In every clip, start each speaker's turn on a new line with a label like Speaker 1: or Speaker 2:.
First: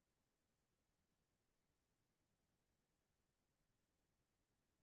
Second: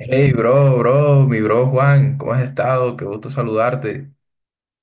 Speaker 1: Hey, bro, bro, mi bro Juan, ¿cómo has estado? Qué gusto saludarte.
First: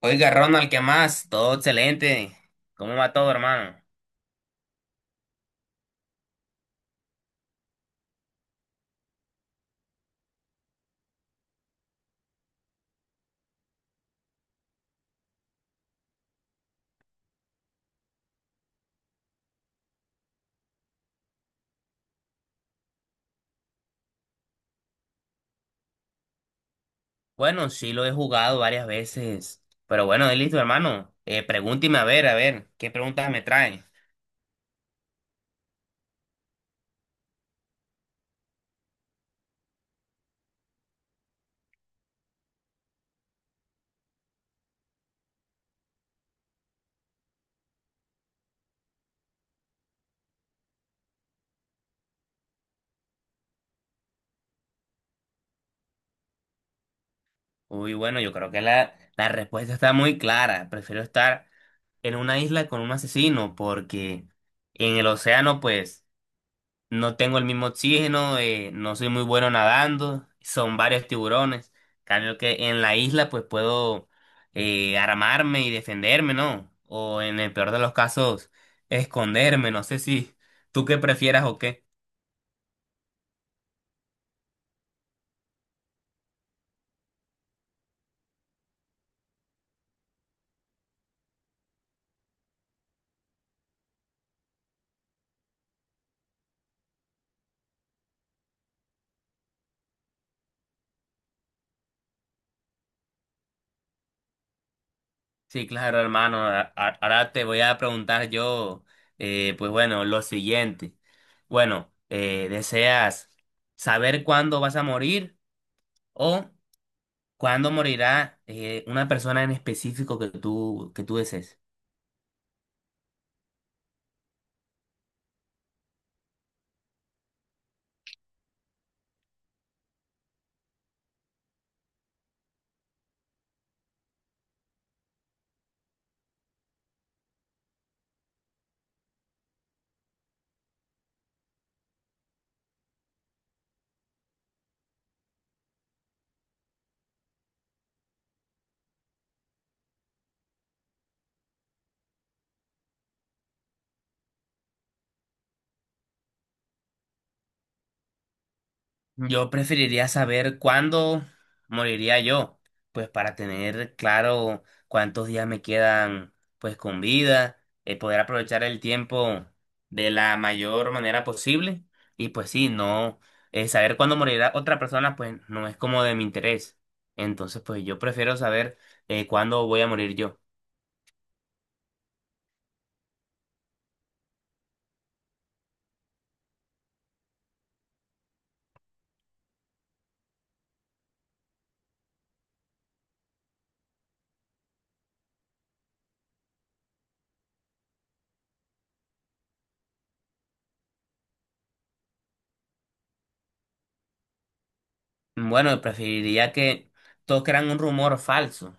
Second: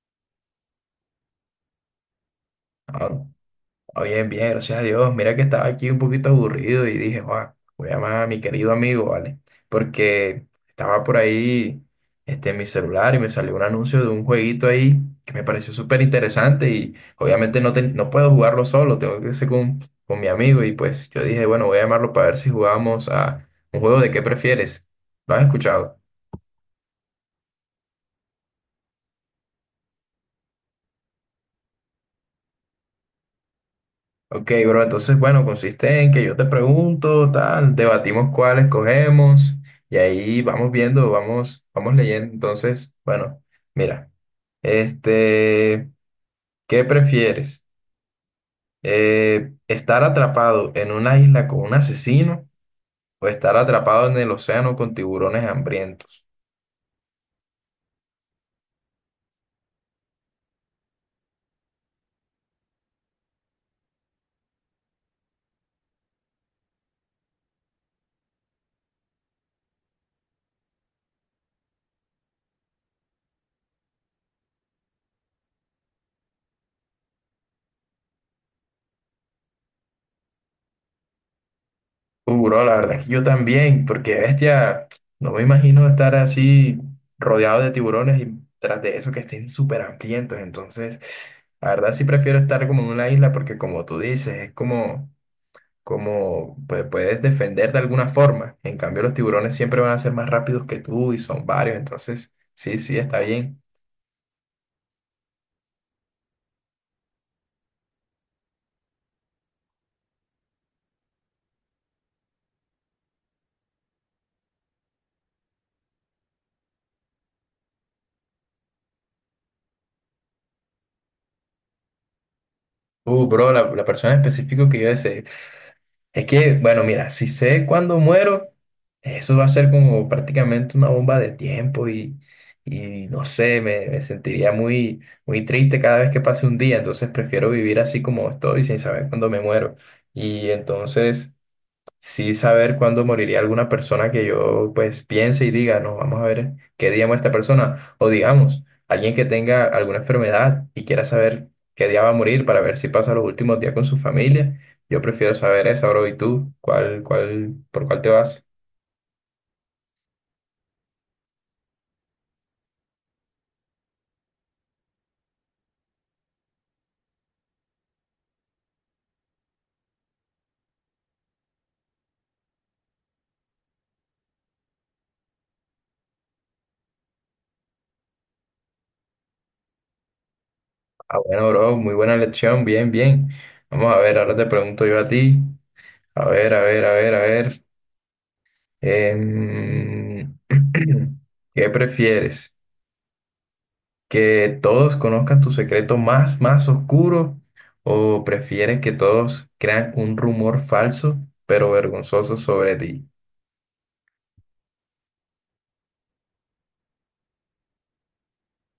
Speaker 2: Oiga, Ronald, ¿qué más? Todo excelente. ¿Cómo va
Speaker 1: Ah,
Speaker 2: todo, hermano?
Speaker 1: bien, bien, gracias a Dios. Mira que estaba aquí un poquito aburrido y dije, Juan, voy a llamar a mi querido amigo, ¿vale? Porque estaba por ahí en mi celular y me salió un anuncio de un jueguito ahí que me pareció súper interesante y obviamente no, no puedo jugarlo solo, tengo que ser con mi amigo y pues yo dije, bueno, voy a llamarlo para ver si jugamos a un juego de qué prefieres. ¿Lo has escuchado?
Speaker 2: Bueno, sí lo he jugado varias veces. Pero bueno, listo, hermano. Pregúnteme a ver, ¿qué preguntas me trae?
Speaker 1: Ok, bro, entonces, bueno, consiste en que yo te pregunto, tal, debatimos cuál escogemos y ahí vamos viendo, vamos leyendo. Entonces, bueno, mira, este, ¿qué prefieres? ¿Estar atrapado en una isla con un asesino o estar atrapado en el océano con tiburones hambrientos?
Speaker 2: Uy, bueno, yo creo que la respuesta está muy clara. Prefiero estar en una isla con un asesino porque en el océano, pues, no tengo el mismo oxígeno, no soy muy bueno nadando, son varios tiburones. Cambio que en la isla pues puedo armarme y defenderme, ¿no? O en el peor de los casos, esconderme, no sé si tú qué prefieras o qué.
Speaker 1: Bro, la verdad es que yo también, porque bestia, no me imagino estar así rodeado de tiburones y tras de eso que estén súper hambrientos. Entonces, la verdad sí prefiero estar como en una isla porque como tú dices, es como, como pues, puedes defender de alguna forma. En cambio, los tiburones siempre van a ser más rápidos que tú y son varios. Entonces, sí, sí, está bien.
Speaker 2: Sí, claro, hermano, ahora te voy a preguntar yo, pues bueno, lo siguiente. Bueno, ¿deseas saber cuándo vas a morir o ¿cuándo morirá una persona en específico que tú desees?
Speaker 1: Bro, la persona específica que yo deseé. Es que, bueno, mira, si sé cuándo muero, eso va a ser como prácticamente una bomba de tiempo y no sé, me sentiría muy triste cada vez que pase un día, entonces prefiero vivir así como estoy, sin saber cuándo me muero. Y entonces sí saber cuándo moriría alguna persona que yo pues piense y diga, no, vamos a ver qué día muere esta persona. O digamos, alguien que tenga alguna enfermedad y quiera saber qué día va a morir para ver si pasa los últimos días con su familia. Yo prefiero saber eso bro. ¿Y tú? Por cuál te vas?
Speaker 2: Yo preferiría saber cuándo moriría yo, pues para tener claro cuántos días me quedan pues con vida, poder aprovechar el tiempo de la mayor manera posible y pues sí, no saber cuándo morirá otra persona pues no es como de mi interés. Entonces pues yo prefiero saber cuándo voy a morir yo.
Speaker 1: Ah, bueno, bro, muy buena lección. Bien, bien. Vamos a ver, ahora te pregunto yo a ti. A ver, a ver, a ver, a ver. Em, ¿qué prefieres? Que todos conozcan tu secreto más oscuro o prefieres que todos crean un rumor falso pero vergonzoso sobre ti?
Speaker 2: Bueno, preferiría que todos crean un rumor falso,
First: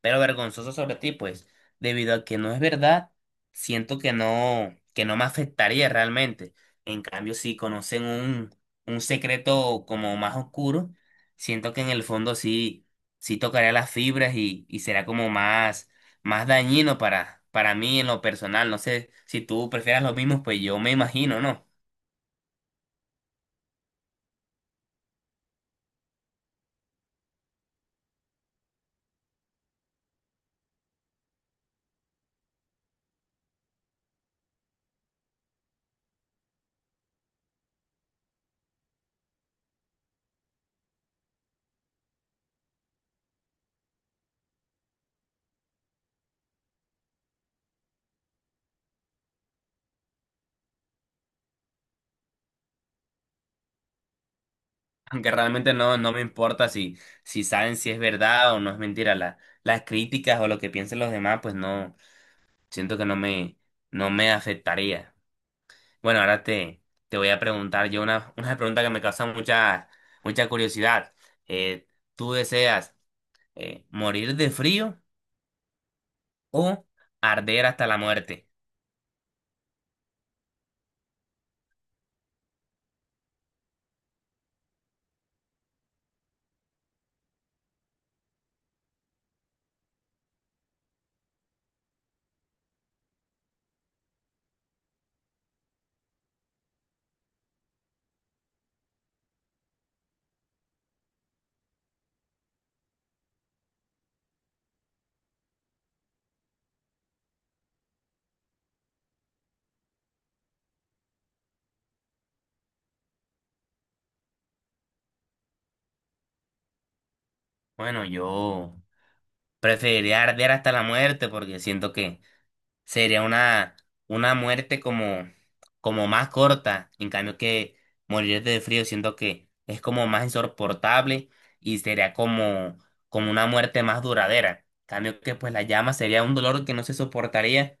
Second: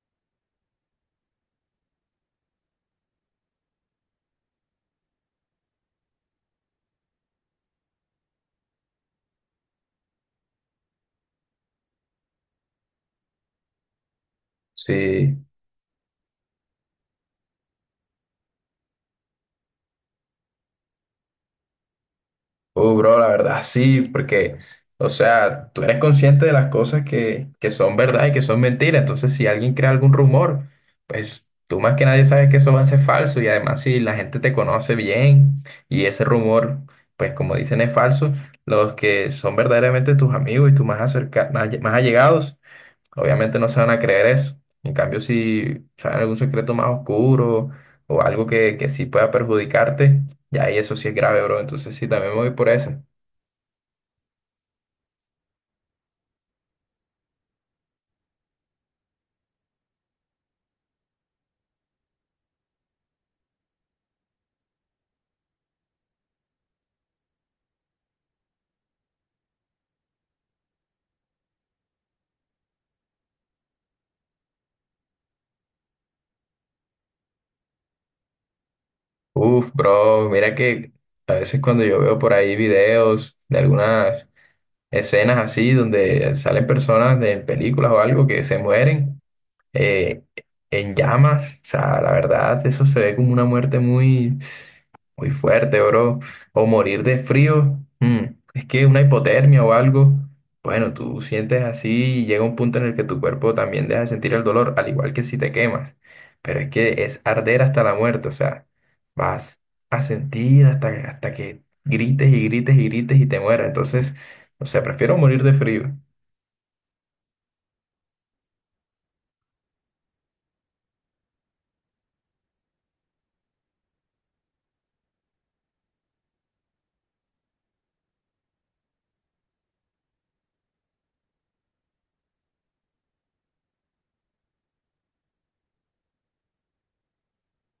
Speaker 2: pero vergonzoso sobre ti, pues, debido a que no es verdad, siento que no me afectaría realmente. En cambio, si conocen un secreto como más oscuro, siento que en el fondo sí, sí tocaría las fibras y será como
Speaker 1: Sí.
Speaker 2: más dañino para mí en lo personal. No sé si tú prefieras lo mismo, pues yo me imagino, ¿no?
Speaker 1: Bro, la verdad sí, porque, o sea, tú eres consciente de las cosas que son verdad y que son mentira. Entonces, si alguien crea algún rumor, pues tú más que nadie sabes que eso va a ser falso. Y además, si la gente te conoce bien y ese rumor, pues como dicen, es falso, los que son verdaderamente tus amigos y tus más allegados obviamente no se van a creer eso. En cambio, si saben algún secreto más oscuro o algo que sí pueda perjudicarte, ya ahí eso sí es grave, bro. Entonces sí, también me voy por esa.
Speaker 2: Aunque realmente no, no me importa si saben si es verdad o no es mentira. Las críticas o lo que piensen los demás, pues no, siento que no me afectaría. Bueno, ahora te voy a preguntar yo una, una pregunta que me causa mucha, mucha curiosidad. Eh, ¿Tú deseas morir de frío o arder hasta la muerte?
Speaker 1: Uf, bro, mira que a veces cuando yo veo por ahí videos de algunas escenas así donde salen personas de películas o algo que se mueren eh, en llamas, o sea, la verdad, eso se ve como una muerte muy muy fuerte, bro. O morir de frío. Es que una hipotermia o algo. Bueno, tú sientes así y llega un punto en el que tu cuerpo también deja de sentir el dolor, al igual que si te quemas. Pero es que es arder hasta la muerte, o sea, vas a sentir hasta que grites y grites y grites y te mueras. Entonces, o sea, prefiero morir de frío.
Speaker 2: Bueno, yo preferiría arder hasta la muerte porque siento que sería una muerte como más corta. En cambio que morir de frío siento que es como más insoportable y sería como una muerte más duradera. En cambio que pues la llama sería un dolor que no se soportaría,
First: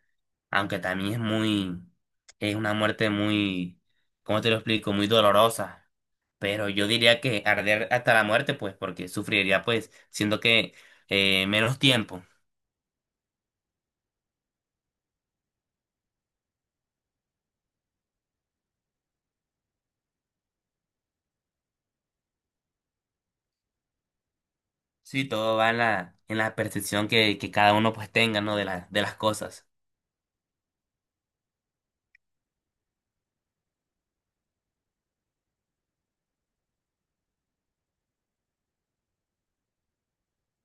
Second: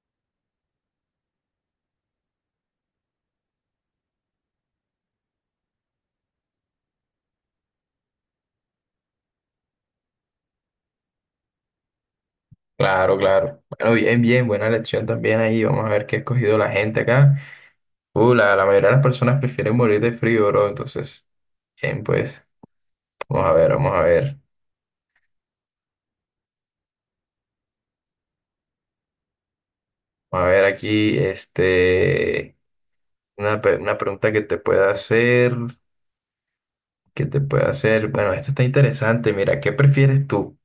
Speaker 2: aunque también es una muerte muy, ¿cómo te lo explico? Muy dolorosa. Pero yo diría que arder hasta la muerte, pues, porque sufriría pues, siento que menos tiempo.
Speaker 1: Claro, claro. Bueno, bien, bien, buena lección también ahí. Vamos a ver qué ha escogido la gente acá. La mayoría de las personas prefieren morir de frío, bro. Entonces, bien, pues. Vamos a ver, vamos a ver.
Speaker 2: Sí, todo va en en la percepción que cada uno pues tenga, ¿no? De las cosas.
Speaker 1: Vamos a ver aquí, una pregunta que te pueda hacer. Bueno, esta está interesante. Mira, ¿qué prefieres tú?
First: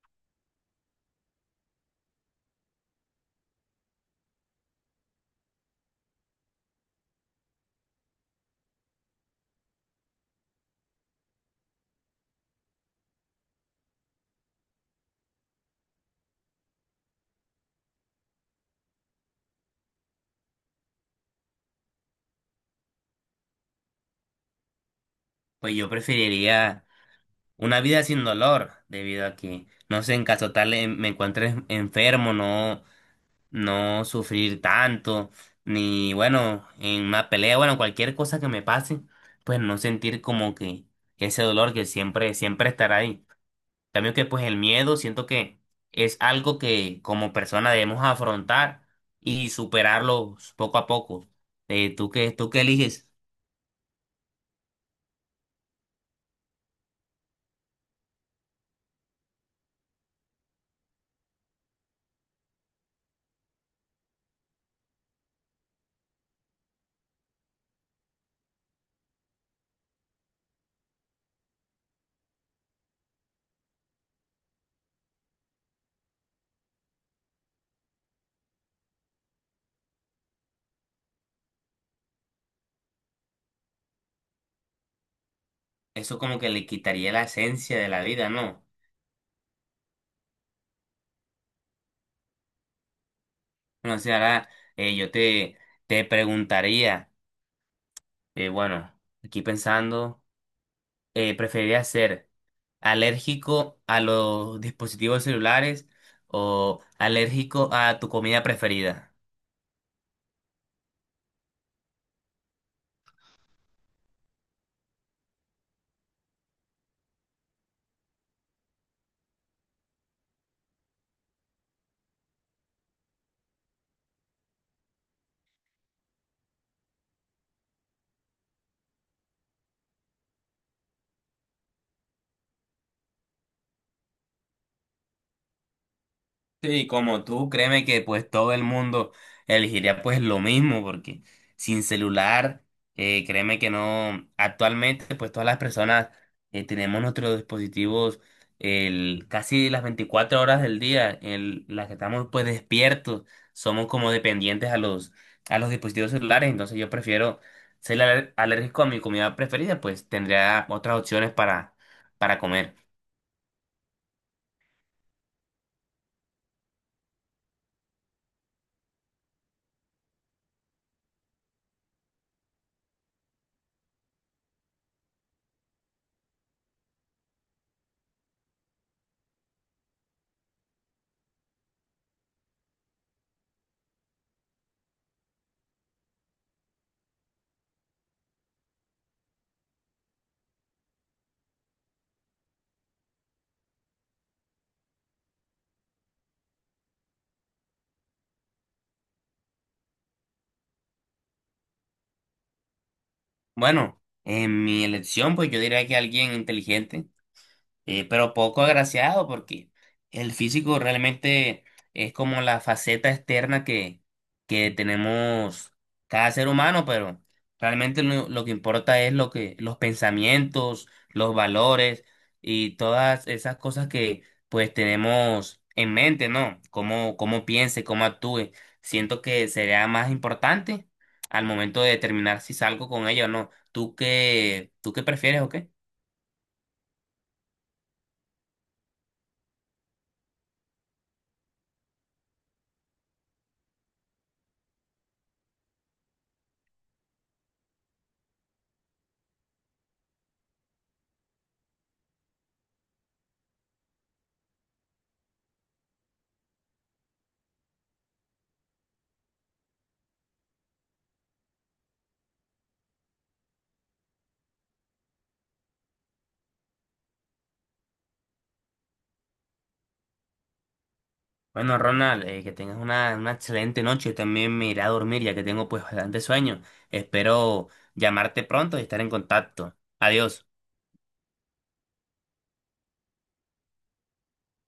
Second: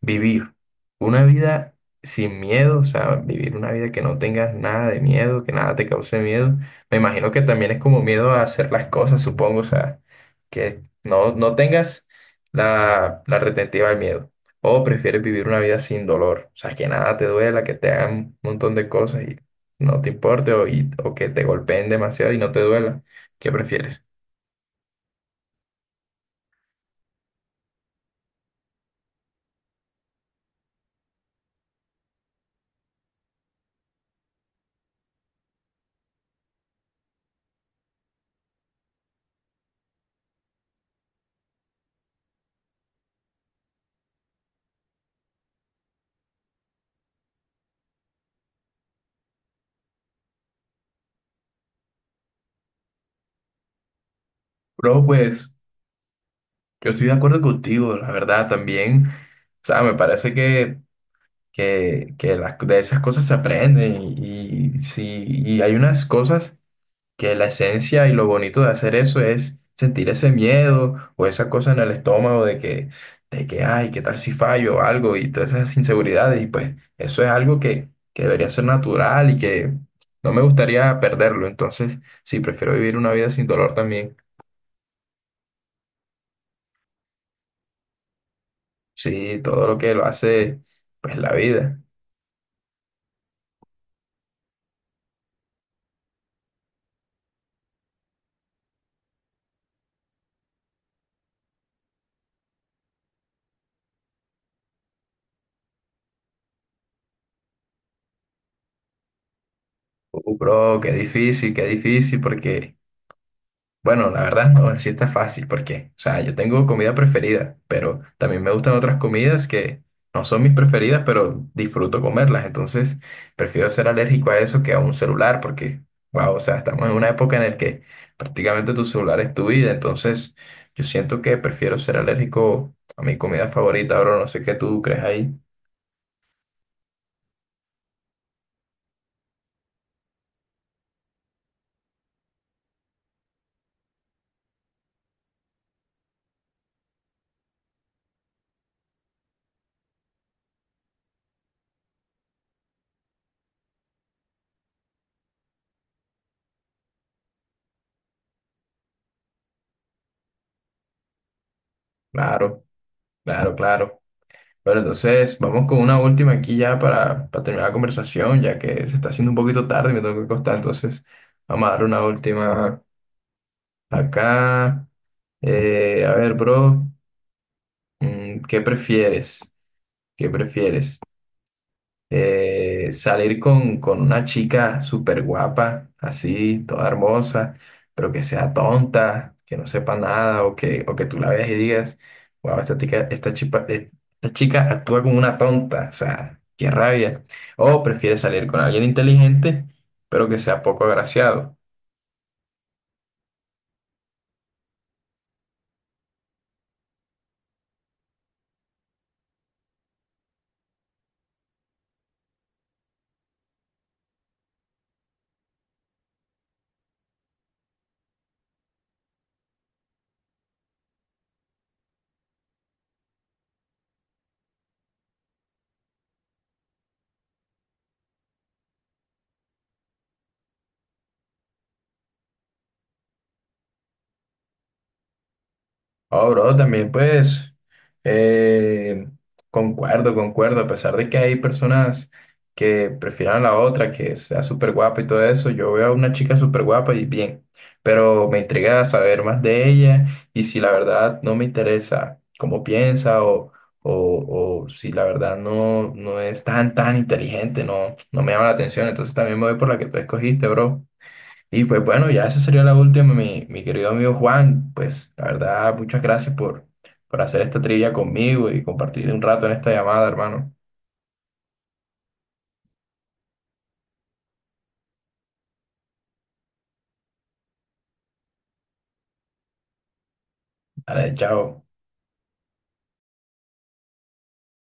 Speaker 1: Vivir una vida sin miedo, o sea, vivir una vida que no tengas nada de miedo, que nada te cause miedo. Me imagino que también es como miedo a hacer las cosas, supongo, o sea, que no tengas la retentiva al miedo. O prefieres vivir una vida sin dolor, o sea, que nada te duela, que te hagan un montón de cosas y no te importe, o que te golpeen demasiado y no te duela. ¿Qué prefieres?
Speaker 2: Pues yo preferiría una vida sin dolor, debido a que, no sé, en caso tal me encuentre enfermo, no, no sufrir tanto, ni bueno, en una pelea, bueno, cualquier cosa que me pase, pues no sentir como que ese dolor que siempre, siempre estará ahí. También que pues el miedo siento que es algo que como persona debemos afrontar y superarlo poco a poco. ¿Tú qué eliges?
Speaker 1: Bro, pues yo estoy de acuerdo contigo, la verdad, también. O sea, me parece que de esas cosas se aprende y sí, y hay unas cosas que la esencia y lo bonito de hacer eso es sentir ese miedo o esa cosa en el estómago de que, ay, ¿qué tal si fallo o algo? Y todas esas inseguridades y pues eso es algo que debería ser natural y que no me gustaría perderlo, entonces sí, prefiero vivir una vida sin dolor también,
Speaker 2: Eso como que le quitaría la esencia de la vida, ¿no?
Speaker 1: sí, todo lo que lo hace pues la vida.
Speaker 2: No sé, ahora yo te preguntaría, bueno, aquí pensando, ¿preferirías ser alérgico a los dispositivos celulares o alérgico a tu comida preferida?
Speaker 1: Bro, qué difícil, porque bueno, la verdad no, sí está fácil porque, o sea, yo tengo comida preferida, pero también me gustan otras comidas que no son mis preferidas, pero disfruto comerlas. Entonces, prefiero ser alérgico a eso que a un celular porque, wow, o sea, estamos en una época en la que prácticamente tu celular es tu vida. Entonces, yo siento que prefiero ser alérgico a mi comida favorita. Ahora no sé qué tú crees ahí.
Speaker 2: Sí, como tú, créeme que pues todo el mundo elegiría pues lo mismo, porque sin celular, créeme que no, actualmente pues todas las personas tenemos nuestros dispositivos casi las 24 horas del día, en las que estamos pues despiertos, somos como dependientes a los dispositivos celulares, entonces yo prefiero ser alérgico a mi comida preferida, pues tendría otras opciones para
Speaker 1: Claro,
Speaker 2: comer.
Speaker 1: claro, claro. Bueno, entonces vamos con una última aquí ya para terminar la conversación, ya que se está haciendo un poquito tarde y me tengo que acostar. Entonces, vamos a dar una última acá. A ver, bro, mm, ¿qué prefieres? ¿Qué prefieres? Eh, salir con una chica súper guapa, así, toda hermosa, pero que sea tonta, que no sepa nada, o que tú la veas y digas, wow, esta chica actúa como una tonta, o sea, qué rabia. O prefieres salir con alguien inteligente, pero que sea poco agraciado.
Speaker 2: Bueno, en mi elección pues yo diría que alguien inteligente, pero poco agraciado porque el físico realmente es como la faceta externa que tenemos cada ser humano, pero realmente lo que importa es los pensamientos, los valores y todas esas cosas que pues tenemos en mente, ¿no? Cómo, cómo piense, cómo actúe. Siento que sería más importante al momento de determinar si salgo con ella o no. ¿Tú qué prefieres o qué?
Speaker 1: Oh, bro, también pues eh, concuerdo, concuerdo, a pesar de que hay personas que prefieran a la otra, que sea súper guapa y todo eso, yo veo a una chica súper guapa y bien, pero me intriga saber más de ella y si la verdad no me interesa cómo piensa o si la verdad no, no es tan inteligente, no me llama la atención, entonces también me voy por la que tú escogiste, bro. Y pues bueno, ya esa sería la última, mi querido amigo Juan. Pues la verdad, muchas gracias por hacer esta trivia conmigo y compartir un rato en esta llamada, hermano.
Speaker 2: Bueno, Ronald, que tengas una excelente noche. Yo también me iré a dormir ya que tengo pues bastante sueño. Espero llamarte pronto y estar en contacto. Adiós.
Speaker 1: Dale, chao.